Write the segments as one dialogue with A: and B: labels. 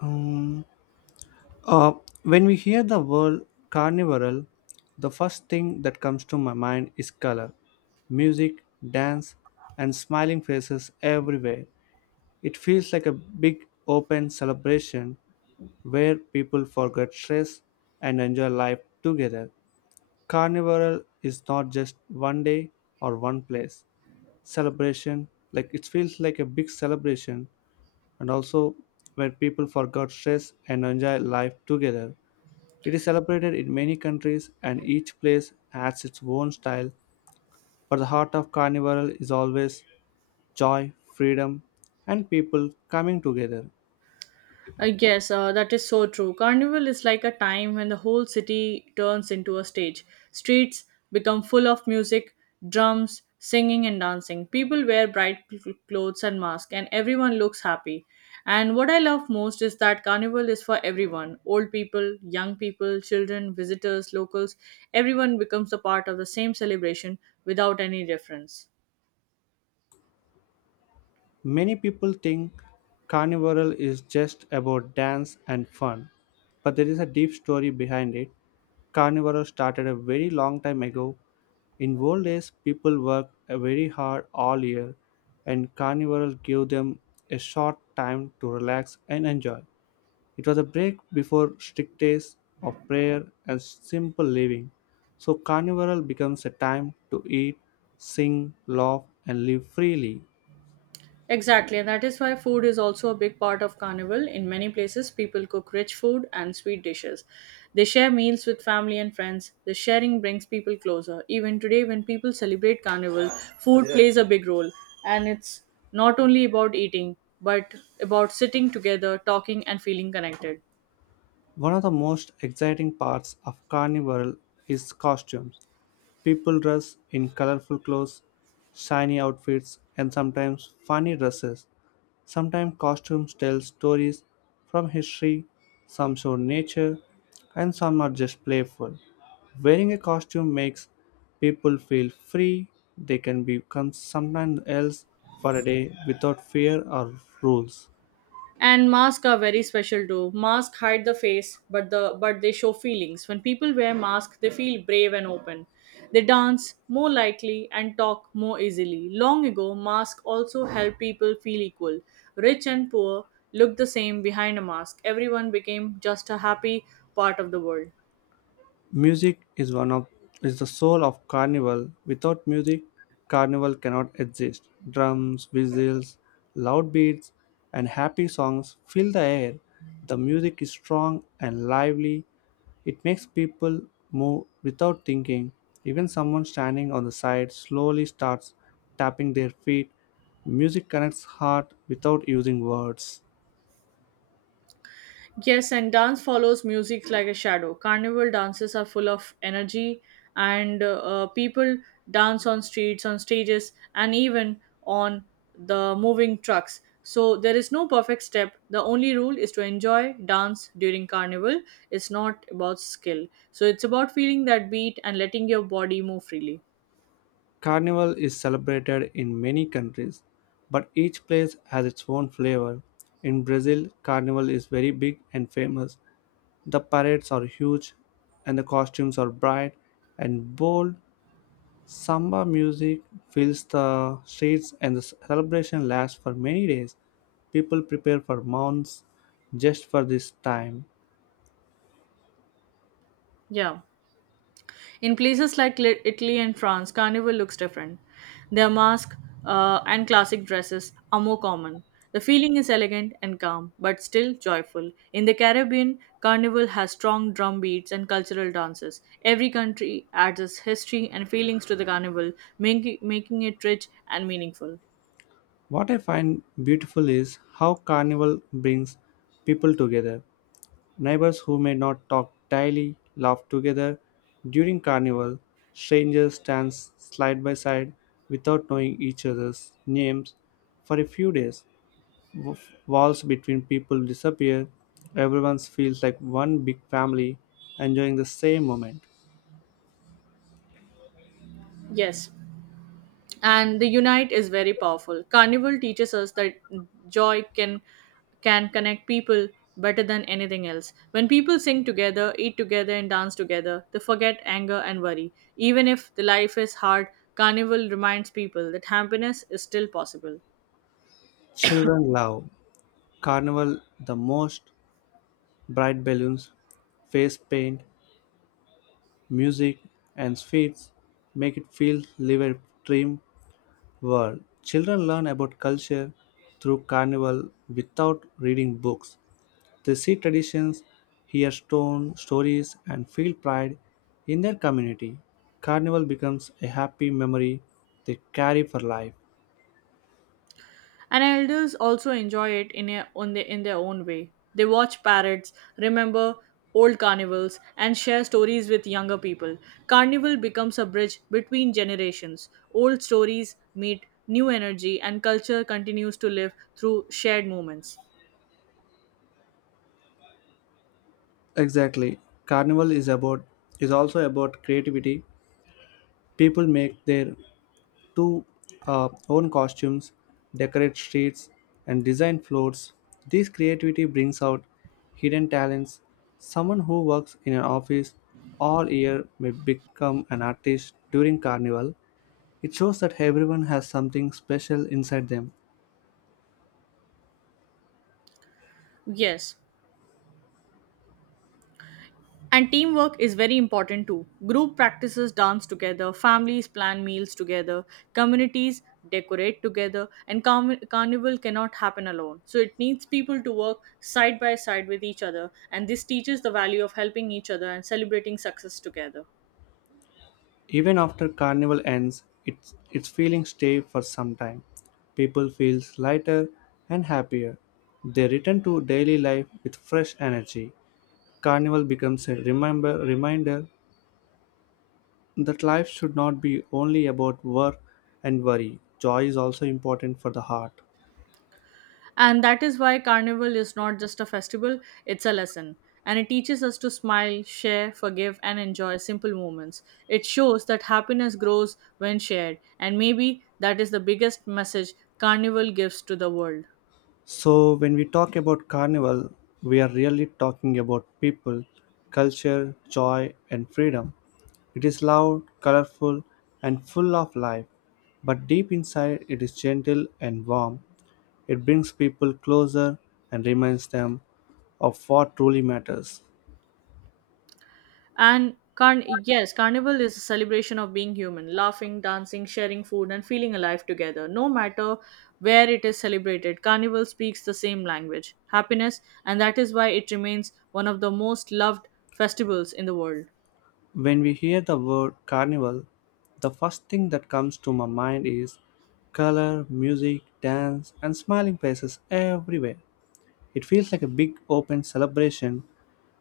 A: Um, uh, when we hear the word carnival, the first thing that comes to my mind is color, music, dance, and smiling faces everywhere. It feels like a big open celebration where people forget stress and enjoy life together. Carnival is not just one day or one place. Celebration, like it feels like a big celebration, and also where people forgot stress and enjoy life together. It is celebrated in many countries and each place adds its own style, but the heart of Carnival is always joy, freedom, and people coming together.
B: Yes, that is so true. Carnival is like a time when the whole city turns into a stage. Streets become full of music, drums, singing, and dancing. People wear bright clothes and masks, and everyone looks happy. And what I love most is that Carnival is for everyone: old people, young people, children, visitors, locals. Everyone becomes a part of the same celebration without any difference.
A: Many people think Carnival is just about dance and fun, but there is a deep story behind it. Carnival started a very long time ago. In old days, people worked very hard all year, and Carnival gave them a short time to relax and enjoy. It was a break before strict days of prayer and simple living. So carnival becomes a time to eat, sing, laugh, and live freely.
B: Exactly, and that is why food is also a big part of Carnival. In many places, people cook rich food and sweet dishes. They share meals with family and friends. The sharing brings people closer. Even today, when people celebrate Carnival, food plays a big role. And it's not only about eating, but about sitting together, talking, and feeling connected.
A: One of the most exciting parts of carnival is costumes. People dress in colorful clothes, shiny outfits, and sometimes funny dresses. Sometimes costumes tell stories from history, some show nature, and some are just playful. Wearing a costume makes people feel free. They can become someone else for a day without fear or rules.
B: And masks are very special too. Masks hide the face, but the but they show feelings. When people wear masks, they feel brave and open. They dance more likely and talk more easily. Long ago, masks also help people feel equal. Rich and poor look the same behind a mask. Everyone became just a happy part of the world.
A: Music is one of is the soul of carnival. Without music, carnival cannot exist. Drums, whistles, loud beats, and happy songs fill the air. The music is strong and lively. It makes people move without thinking. Even someone standing on the side slowly starts tapping their feet. Music connects heart without using words.
B: Yes, and dance follows music like a shadow. Carnival dances are full of energy, and people dance on streets, on stages, and even on the moving trucks. So there is no perfect step. The only rule is to enjoy dance during carnival. It's not about skill. So it's about feeling that beat and letting your body move freely.
A: Carnival is celebrated in many countries, but each place has its own flavor. In Brazil, Carnival is very big and famous. The parades are huge and the costumes are bright and bold. Samba music fills the streets and the celebration lasts for many days. People prepare for months just for this time.
B: Yeah. In places like Italy and France, carnival looks different. Their masks and classic dresses are more common. The feeling is elegant and calm, but still joyful. In the Caribbean, carnival has strong drum beats and cultural dances. Every country adds its history and feelings to the carnival, making it rich and meaningful.
A: What I find beautiful is how Carnival brings people together. Neighbors who may not talk daily laugh together during carnival. Strangers stand side by side without knowing each other's names for a few days. W- Walls between people disappear. Everyone feels like one big family enjoying the same moment.
B: Yes, and the unite is very powerful. Carnival teaches us that joy can connect people better than anything else. When people sing together, eat together, and dance together, they forget anger and worry. Even if the life is hard, carnival reminds people that happiness is still possible.
A: Children love carnival the most. Bright balloons, face paint, music, and sweets make it feel live a dream world. Children learn about culture through carnival without reading books. They see traditions, hear stone stories, and feel pride in their community. Carnival becomes a happy memory they carry for life.
B: And elders also enjoy it in their own way. They watch parrots, remember old carnivals, and share stories with younger people. Carnival becomes a bridge between generations. Old stories meet new energy, and culture continues to live through shared moments.
A: Exactly. Carnival is also about creativity. People make their to own costumes, decorate streets, and design floors. This creativity brings out hidden talents. Someone who works in an office all year may become an artist during carnival. It shows that everyone has something special inside them.
B: Yes, and teamwork is very important too. Group practices dance together, families plan meals together, communities decorate together, and carnival cannot happen alone. So it needs people to work side by side with each other, and this teaches the value of helping each other and celebrating success together.
A: Even after carnival ends, its feelings stay for some time. People feel lighter and happier. They return to daily life with fresh energy. Carnival becomes a reminder that life should not be only about work and worry. Joy is also important for the heart.
B: And that is why Carnival is not just a festival, it's a lesson. And it teaches us to smile, share, forgive, and enjoy simple moments. It shows that happiness grows when shared, and maybe that is the biggest message Carnival gives to the world.
A: So, when we talk about Carnival, we are really talking about people, culture, joy, and freedom. It is loud, colorful, and full of life, but deep inside it is gentle and warm. It brings people closer and reminds them of what truly matters.
B: Carnival is a celebration of being human, laughing, dancing, sharing food, and feeling alive together. No matter where it is celebrated, carnival speaks the same language: happiness, and that is why it remains one of the most loved festivals in the world.
A: When we hear the word carnival, the first thing that comes to my mind is color, music, dance, and smiling faces everywhere. It feels like a big open celebration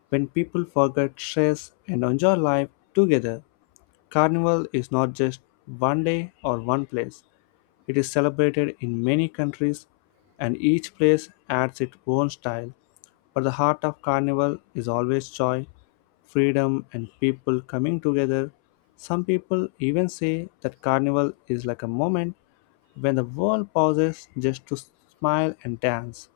A: when people forget stress and enjoy life together. Carnival is not just one day or one place, it is celebrated in many countries and each place adds its own style, but the heart of Carnival is always joy, freedom, and people coming together. Some people even say that Carnival is like a moment when the world pauses just to smile and dance.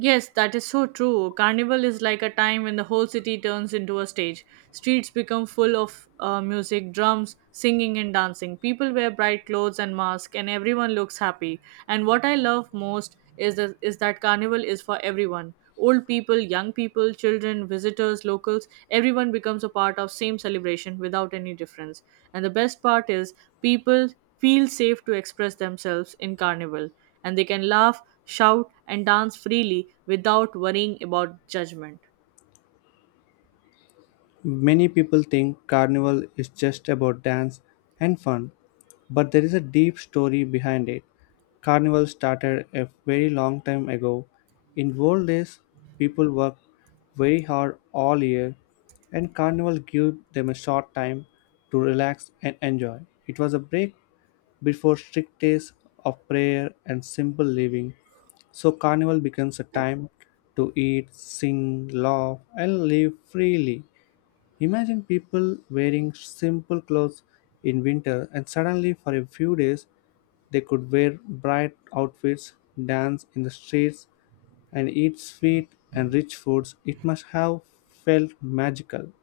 B: Yes, that is so true. Carnival is like a time when the whole city turns into a stage. Streets become full of music, drums, singing, and dancing. People wear bright clothes and masks, and everyone looks happy. And what I love most is, is that carnival is for everyone. Old people, young people, children, visitors, locals, everyone becomes a part of same celebration without any difference. And the best part is people feel safe to express themselves in carnival, and they can laugh, shout, and dance freely without worrying about judgment.
A: Many people think Carnival is just about dance and fun, but there is a deep story behind it. Carnival started a very long time ago. In old days, people worked very hard all year, and Carnival gave them a short time to relax and enjoy. It was a break before strict days of prayer and simple living. So, Carnival becomes a time to eat, sing, laugh, and live freely. Imagine people wearing simple clothes in winter and suddenly for a few days they could wear bright outfits, dance in the streets, and eat sweet and rich foods. It must have felt magical.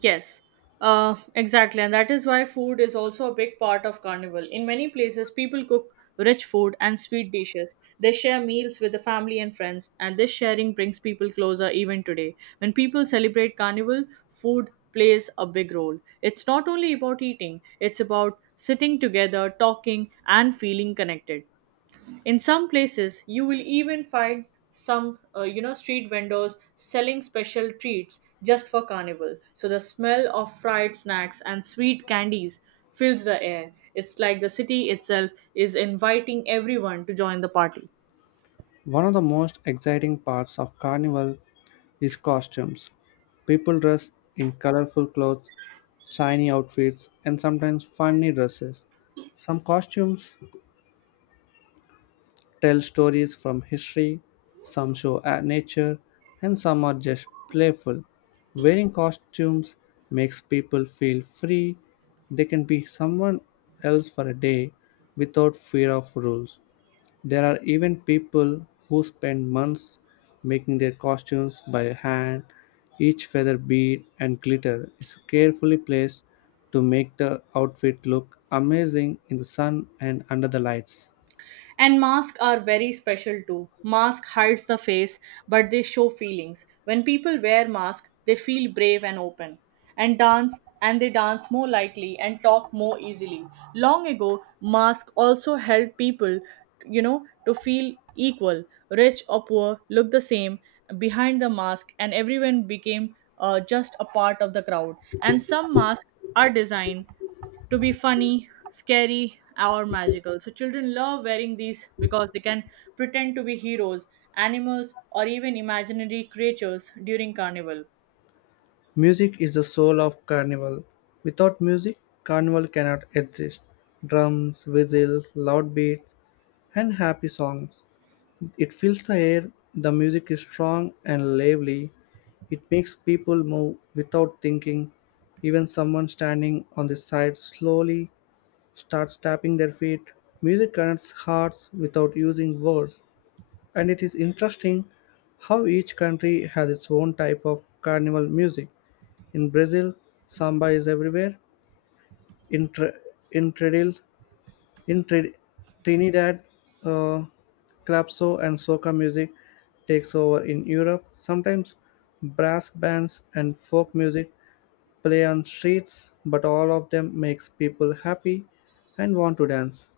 B: Yes, exactly. And that is why food is also a big part of Carnival. In many places, people cook rich food and sweet dishes. They share meals with the family and friends, and this sharing brings people closer even today. When people celebrate Carnival, food plays a big role. It's not only about eating, it's about sitting together, talking, and feeling connected. In some places, you will even find street vendors selling special treats just for carnival. So the smell of fried snacks and sweet candies fills the air. It's like the city itself is inviting everyone to join the party.
A: One of the most exciting parts of Carnival is costumes. People dress in colorful clothes, shiny outfits, and sometimes funny dresses. Some costumes tell stories from history, some show at nature, and some are just playful. Wearing costumes makes people feel free. They can be someone else for a day without fear of rules. There are even people who spend months making their costumes by hand. Each feather bead and glitter is carefully placed to make the outfit look amazing in the sun and under the lights.
B: And masks are very special too. Mask hides the face, but they show feelings. When people wear masks, they feel brave and open, and they dance more lightly and talk more easily. Long ago, masks also helped people, to feel equal. Rich or poor look the same behind the mask, and everyone became just a part of the crowd. And some masks are designed to be funny, scary, or magical. So children love wearing these because they can pretend to be heroes, animals, or even imaginary creatures during carnival.
A: Music is the soul of Carnival. Without music, Carnival cannot exist. Drums, whistles, loud beats, and happy songs. It fills the air, the music is strong and lively. It makes people move without thinking. Even someone standing on the side slowly starts tapping their feet. Music connects hearts without using words, and it is interesting how each country has its own type of carnival music. In Brazil, samba is everywhere. In, Tr- in, Trinidad- in Trinidad, uh, calypso and soca music takes over in Europe. Sometimes brass bands and folk music play on streets, but all of them makes people happy and want to dance.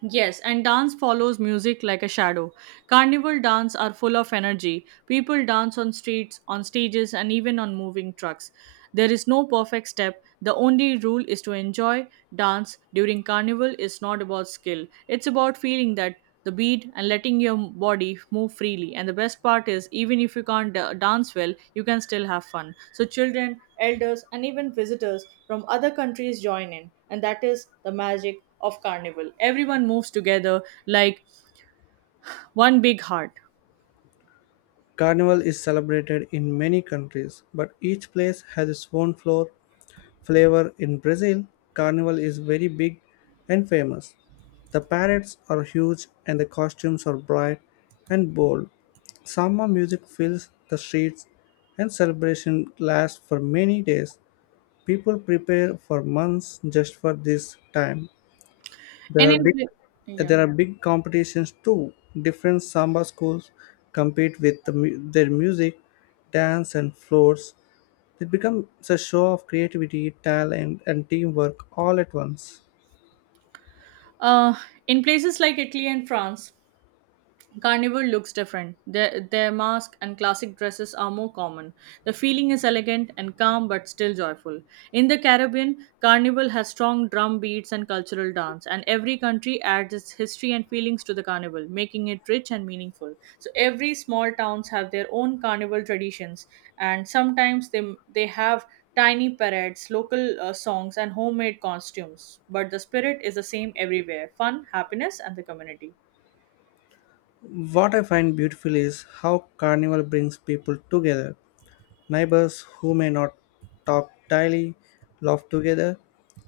B: Yes, and dance follows music like a shadow. Carnival dance are full of energy. People dance on streets, on stages, and even on moving trucks. There is no perfect step. The only rule is to enjoy dance during carnival. Is not about skill. It's about feeling that the beat and letting your body move freely. And the best part is, even if you can't dance well, you can still have fun. So children, elders, and even visitors from other countries join in, and that is the magic of carnival. Everyone moves together like one big heart.
A: Carnival is celebrated in many countries, but each place has its own floor flavor in Brazil, Carnival is very big and famous. The parades are huge and the costumes are bright and bold. Samba music fills the streets and celebration lasts for many days. People prepare for months just for this time. There
B: And
A: are
B: in
A: big
B: yeah
A: there are big competitions too. Different samba schools compete with their music, dance and floors. It becomes a show of creativity, talent, and teamwork all at once.
B: uh, in places like Italy and France, Carnival looks different. Their masks and classic dresses are more common. The feeling is elegant and calm but still joyful. In the Caribbean, Carnival has strong drum beats and cultural dance, and every country adds its history and feelings to the Carnival, making it rich and meaningful. So every small towns have their own Carnival traditions, and sometimes they have tiny parades, local songs, and homemade costumes. But the spirit is the same everywhere: fun, happiness, and the community.
A: What I find beautiful is how Carnival brings people together. Neighbors who may not talk daily laugh together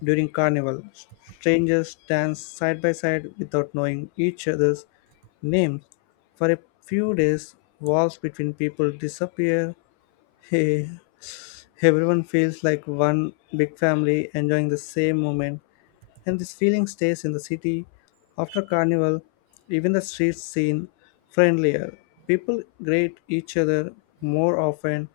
A: during Carnival. Strangers dance side by side without knowing each other's names. For a few days, walls between people disappear. Everyone feels like one big family enjoying the same moment. And this feeling stays in the city. After Carnival, even the streets seem friendlier. People greet each other more often,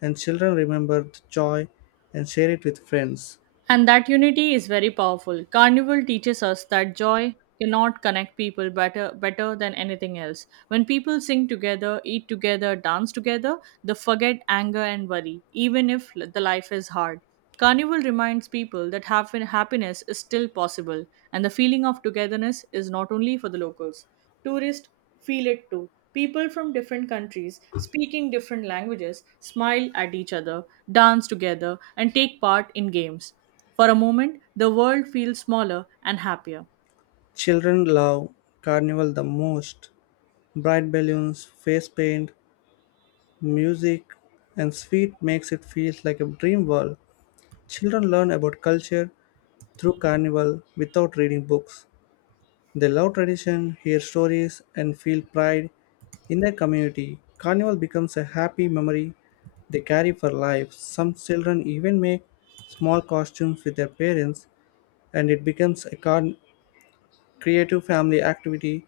A: and children remember the joy and share it with friends.
B: And that unity is very powerful. Carnival teaches us that joy cannot connect people better than anything else. When people sing together, eat together, dance together, they forget anger and worry, even if the life is hard. Carnival reminds people that happiness is still possible, and the feeling of togetherness is not only for the locals. Tourists feel it too. People from different countries, speaking different languages, smile at each other, dance together, and take part in games. For a moment, the world feels smaller and happier.
A: Children love Carnival the most. Bright balloons, face paint, music, and sweet makes it feel like a dream world. Children learn about culture through Carnival without reading books. They love tradition, hear stories, and feel pride in their community. Carnival becomes a happy memory they carry for life. Some children even make small costumes with their parents, and it becomes a creative family activity.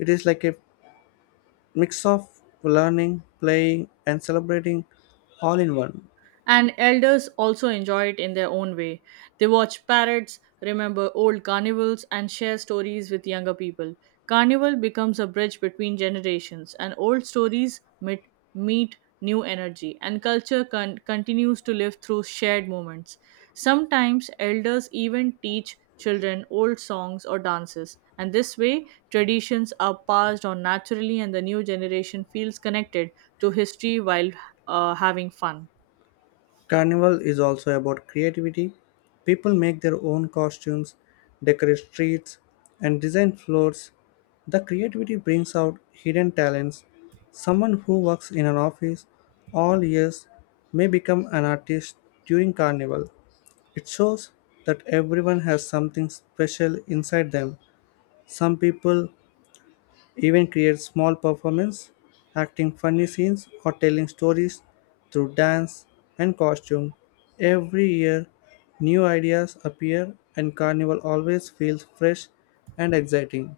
A: It is like a mix of learning, playing, and celebrating all in one.
B: And elders also enjoy it in their own way. They watch parrots, remember old carnivals, and share stories with younger people. Carnival becomes a bridge between generations, and old stories meet new energy, and culture continues to live through shared moments. Sometimes elders even teach children old songs or dances, and this way, traditions are passed on naturally, and the new generation feels connected to history while having fun.
A: Carnival is also about creativity. People make their own costumes, decorate streets, and design floors. The creativity brings out hidden talents. Someone who works in an office all years may become an artist during Carnival. It shows that everyone has something special inside them. Some people even create small performances, acting funny scenes or telling stories through dance and costume. Every year, new ideas appear, and Carnival always feels fresh and exciting.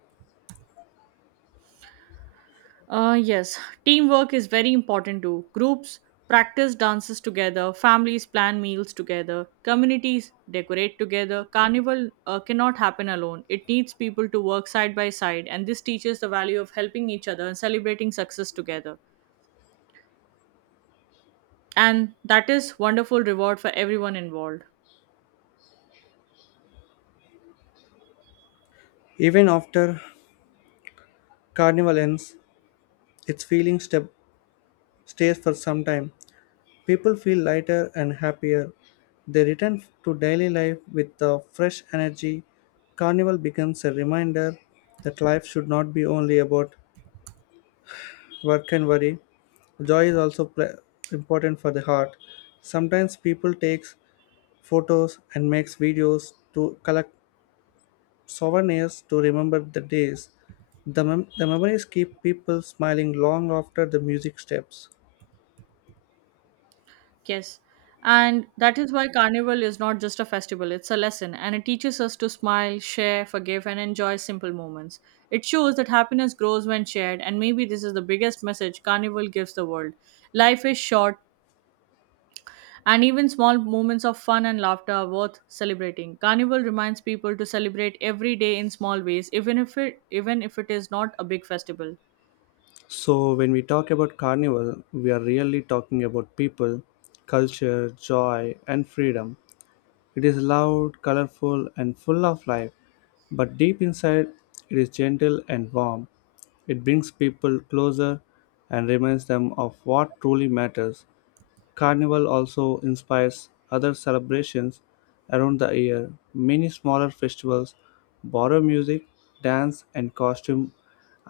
B: Yes, teamwork is very important too. Groups practice dances together, families plan meals together, communities decorate together. Carnival cannot happen alone. It needs people to work side by side, and this teaches the value of helping each other and celebrating success together. And that is wonderful reward for everyone involved.
A: Even after Carnival ends, its stays for some time. People feel lighter and happier. They return to daily life with a fresh energy. Carnival becomes a reminder that life should not be only about work and worry. Joy is also important for the heart. Sometimes people takes photos and makes videos to collect souvenirs to remember the days. The memories keep people smiling long after the music steps.
B: Yes. And that is why Carnival is not just a festival, it's a lesson, and it teaches us to smile, share, forgive, and enjoy simple moments. It shows that happiness grows when shared, and maybe this is the biggest message Carnival gives the world. Life is short, and even small moments of fun and laughter are worth celebrating. Carnival reminds people to celebrate every day in small ways, even if it is not a big festival.
A: So when we talk about carnival, we are really talking about people, culture, joy and freedom. It is loud, colorful, and full of life, but deep inside, it is gentle and warm. It brings people closer and reminds them of what truly matters. Carnival also inspires other celebrations around the year. Many smaller festivals borrow music, dance, and costume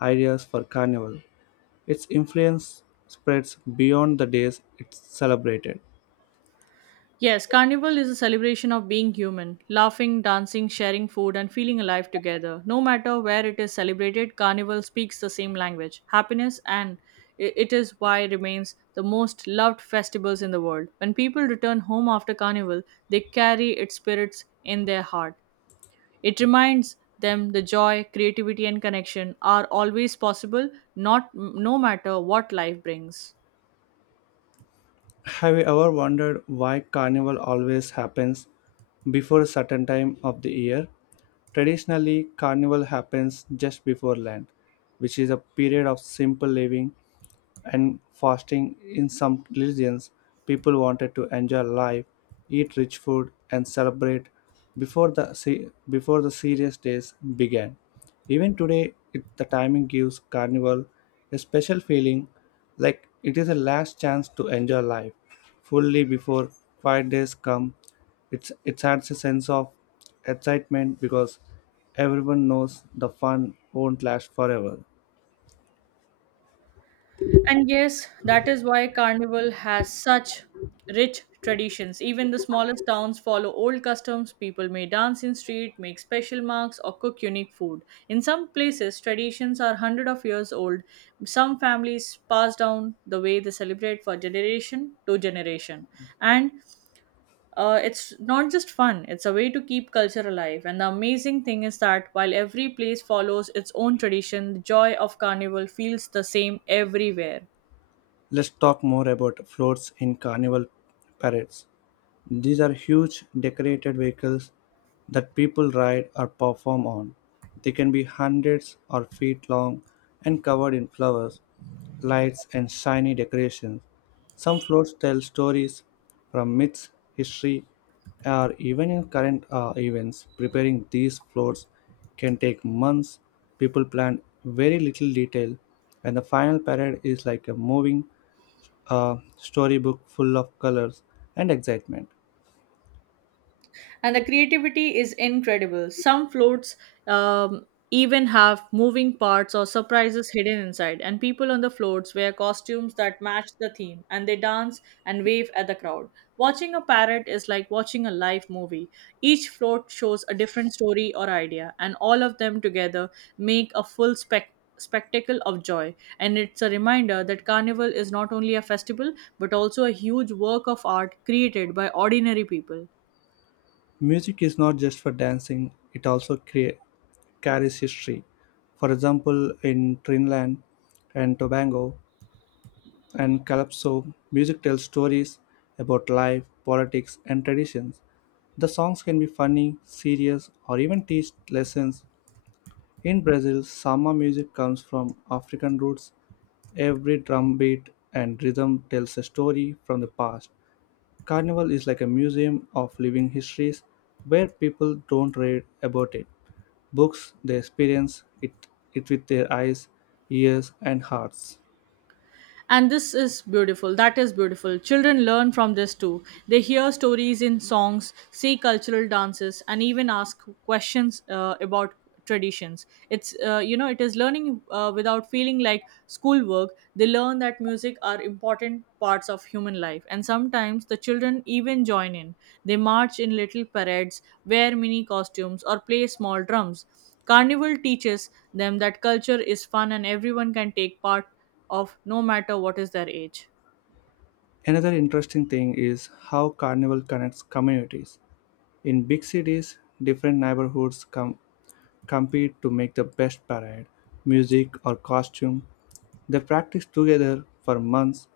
A: ideas for Carnival. Its influence spreads beyond the days it's celebrated.
B: Yes, Carnival is a celebration of being human, laughing, dancing, sharing food, and feeling alive together. No matter where it is celebrated, Carnival speaks the same language: happiness, and it is why it remains the most loved festivals in the world. When people return home after Carnival, they carry its spirits in their heart. It reminds them the joy, creativity, and connection are always possible, not no matter what life brings.
A: Have you ever wondered why carnival always happens before a certain time of the year? Traditionally, carnival happens just before Lent, which is a period of simple living and fasting. In some religions, people wanted to enjoy life, eat rich food, and celebrate before before the serious days began. Even today, the timing gives carnival a special feeling, like it is a last chance to enjoy life fully before quiet days come. It adds a sense of excitement because everyone knows the fun won't last forever.
B: And yes, that is why Carnival has such rich traditions. Even the smallest towns follow old customs. People may dance in street, make special marks, or cook unique food. In some places, traditions are hundred of years old. Some families pass down the way they celebrate for generation to generation. And it's not just fun, it's a way to keep culture alive. And the amazing thing is that while every place follows its own tradition, the joy of Carnival feels the same everywhere.
A: Let's talk more about floats in carnival parades. These are huge decorated vehicles that people ride or perform on. They can be hundreds or feet long and covered in flowers, lights, and shiny decorations. Some floats tell stories from myths, history, or even in current events. Preparing these floats can take months. People plan very little detail, and the final parade is like a moving storybook full of colors and excitement.
B: And the creativity is incredible. Some floats even have moving parts or surprises hidden inside, and people on the floats wear costumes that match the theme and they dance and wave at the crowd. Watching a parrot is like watching a live movie. Each float shows a different story or idea, and all of them together make a full spectacle of joy. And it's a reminder that Carnival is not only a festival but also a huge work of art created by ordinary people.
A: Music is not just for dancing, it also carries history. For example, in Trinidad and Tobago and Calypso, music tells stories about life, politics, and traditions. The songs can be funny, serious, or even teach lessons. In Brazil, samba music comes from African roots. Every drum beat and rhythm tells a story from the past. Carnival is like a museum of living histories where people don't read about it. Books, they experience it, it with their eyes, ears, and hearts.
B: And this is beautiful. That is beautiful. Children learn from this too. They hear stories in songs, see cultural dances, and even ask questions about traditions. It's it is learning without feeling like schoolwork. They learn that music are important parts of human life, and sometimes the children even join in. They march in little parades, wear mini costumes, or play small drums. Carnival teaches them that culture is fun and everyone can take part of no matter what is their age.
A: Another interesting thing is how Carnival connects communities. In big cities, different neighborhoods compete to make the best parade, music, or costume. They practice together for months,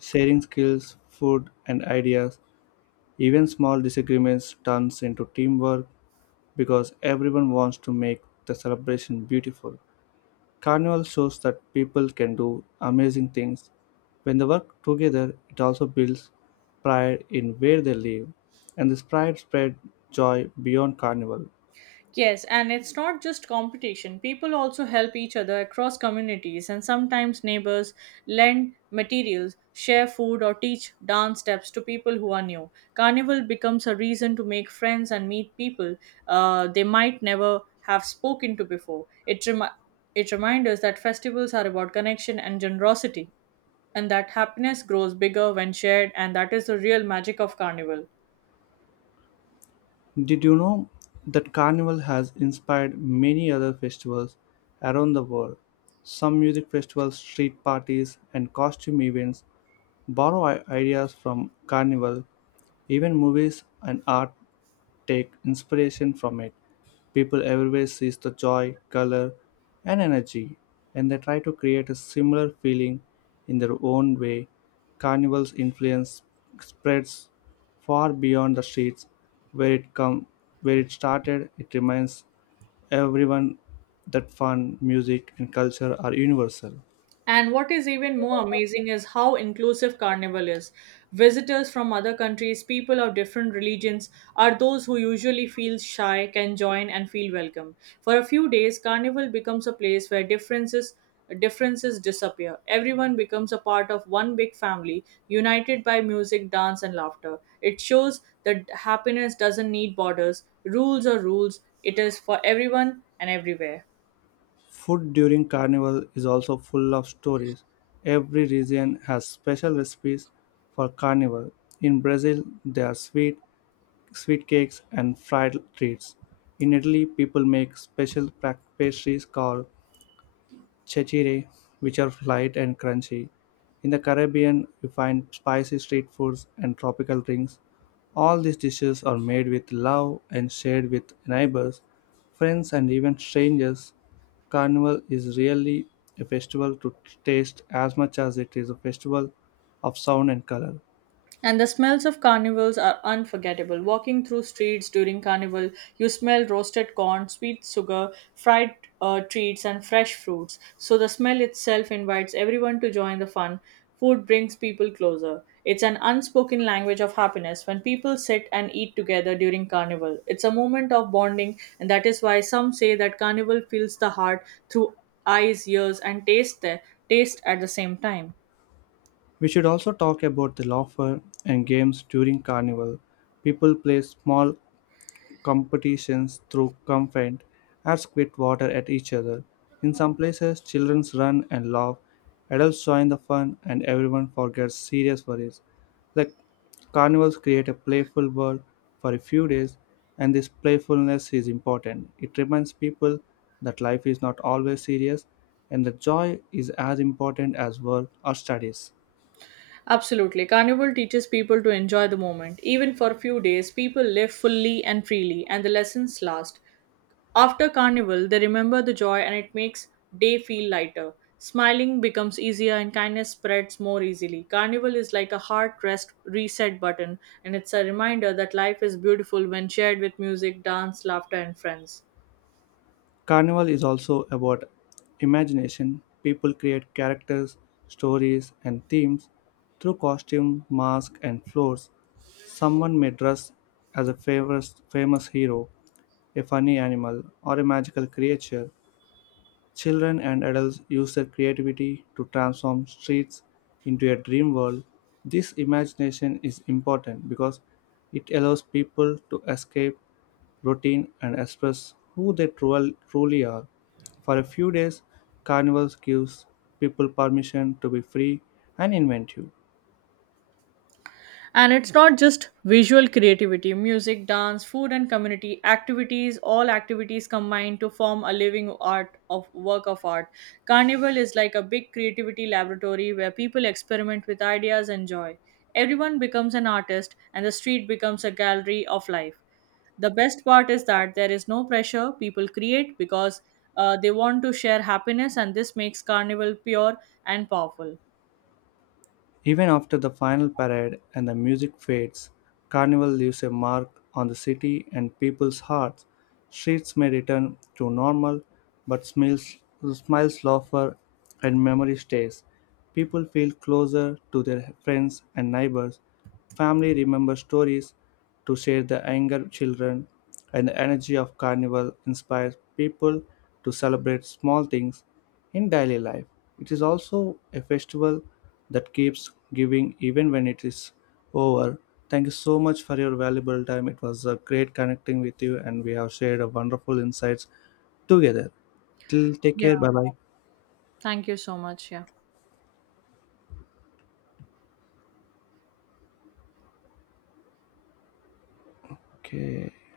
A: sharing skills, food, and ideas. Even small disagreements turns into teamwork because everyone wants to make the celebration beautiful. Carnival shows that people can do amazing things. When they work together, it also builds pride in where they live, and this pride spread joy beyond Carnival.
B: Yes, and it's not just competition. People also help each other across communities, and sometimes neighbors lend materials, share food, or teach dance steps to people who are new. Carnival becomes a reason to make friends and meet people they might never have spoken to before. It it reminds us that festivals are about connection and generosity, and that happiness grows bigger when shared, and that is the real magic of Carnival.
A: Did you know that Carnival has inspired many other festivals around the world? Some music festivals, street parties, and costume events borrow ideas from Carnival. Even movies and art take inspiration from it. People everywhere sees the joy, color, and energy, and they try to create a similar feeling in their own way. Carnival's influence spreads far beyond the streets where it come where it started. It reminds everyone that fun, music, and culture are universal.
B: And what is even more amazing is how inclusive Carnival is. Visitors from other countries, people of different religions, are those who usually feel shy, can join and feel welcome. For a few days, Carnival becomes a place where differences disappear. Everyone becomes a part of one big family, united by music, dance and laughter. It shows that happiness doesn't need borders, rules or rules. It is for everyone and everywhere.
A: Food during Carnival is also full of stories. Every region has special recipes for Carnival. In Brazil, there are sweet cakes and fried treats. In Italy, people make special pastries called chechiri, which are light and crunchy. In the Caribbean, you find spicy street foods and tropical drinks. All these dishes are made with love and shared with neighbors, friends, and even strangers. Carnival is really a festival to taste as much as it is a festival of sound and color.
B: And the smells of carnivals are unforgettable. Walking through streets during carnival, you smell roasted corn, sweet sugar, fried treats, and fresh fruits. So the smell itself invites everyone to join the fun. Food brings people closer. It's an unspoken language of happiness when people sit and eat together during carnival. It's a moment of bonding, and that is why some say that carnival fills the heart through eyes, ears, and taste at the same time.
A: We should also talk about the laughter and games during Carnival. People play small competitions through confent or spit water at each other. In some places, children run and laugh, adults join the fun, and everyone forgets serious worries. The carnivals create a playful world for a few days, and this playfulness is important. It reminds people that life is not always serious and that joy is as important as work or studies.
B: Absolutely. Carnival teaches people to enjoy the moment. Even for a few days, people live fully and freely, and the lessons last. After Carnival, they remember the joy and it makes day feel lighter. Smiling becomes easier and kindness spreads more easily. Carnival is like a heart rest reset button, and it's a reminder that life is beautiful when shared with music, dance, laughter, and friends.
A: Carnival is also about imagination. People create characters, stories, and themes through costume, masks, and floors. Someone may dress as a famous hero, a funny animal, or a magical creature. Children and adults use their creativity to transform streets into a dream world. This imagination is important because it allows people to escape routine and express who they truly are. For a few days, Carnival gives people permission to be free and inventive.
B: And it's not just visual creativity, music, dance, food, and community activities, all activities combine to form a living art of work of art. Carnival is like a big creativity laboratory where people experiment with ideas and joy. Everyone becomes an artist, and the street becomes a gallery of life. The best part is that there is no pressure, people create because they want to share happiness, and this makes Carnival pure and powerful.
A: Even after the final parade and the music fades, Carnival leaves a mark on the city and people's hearts. Streets may return to normal, but smiles, laughter, and memory stays. People feel closer to their friends and neighbors. Family remembers stories to share the anger of children, and the energy of carnival inspires people to celebrate small things in daily life. It is also a festival that keeps giving even when it is over. Thank you so much for your valuable time. It was a great connecting with you, and we have shared a wonderful insights together. Till, take
B: Yeah.
A: care, bye bye.
B: Thank you so much. Yeah.
A: Okay.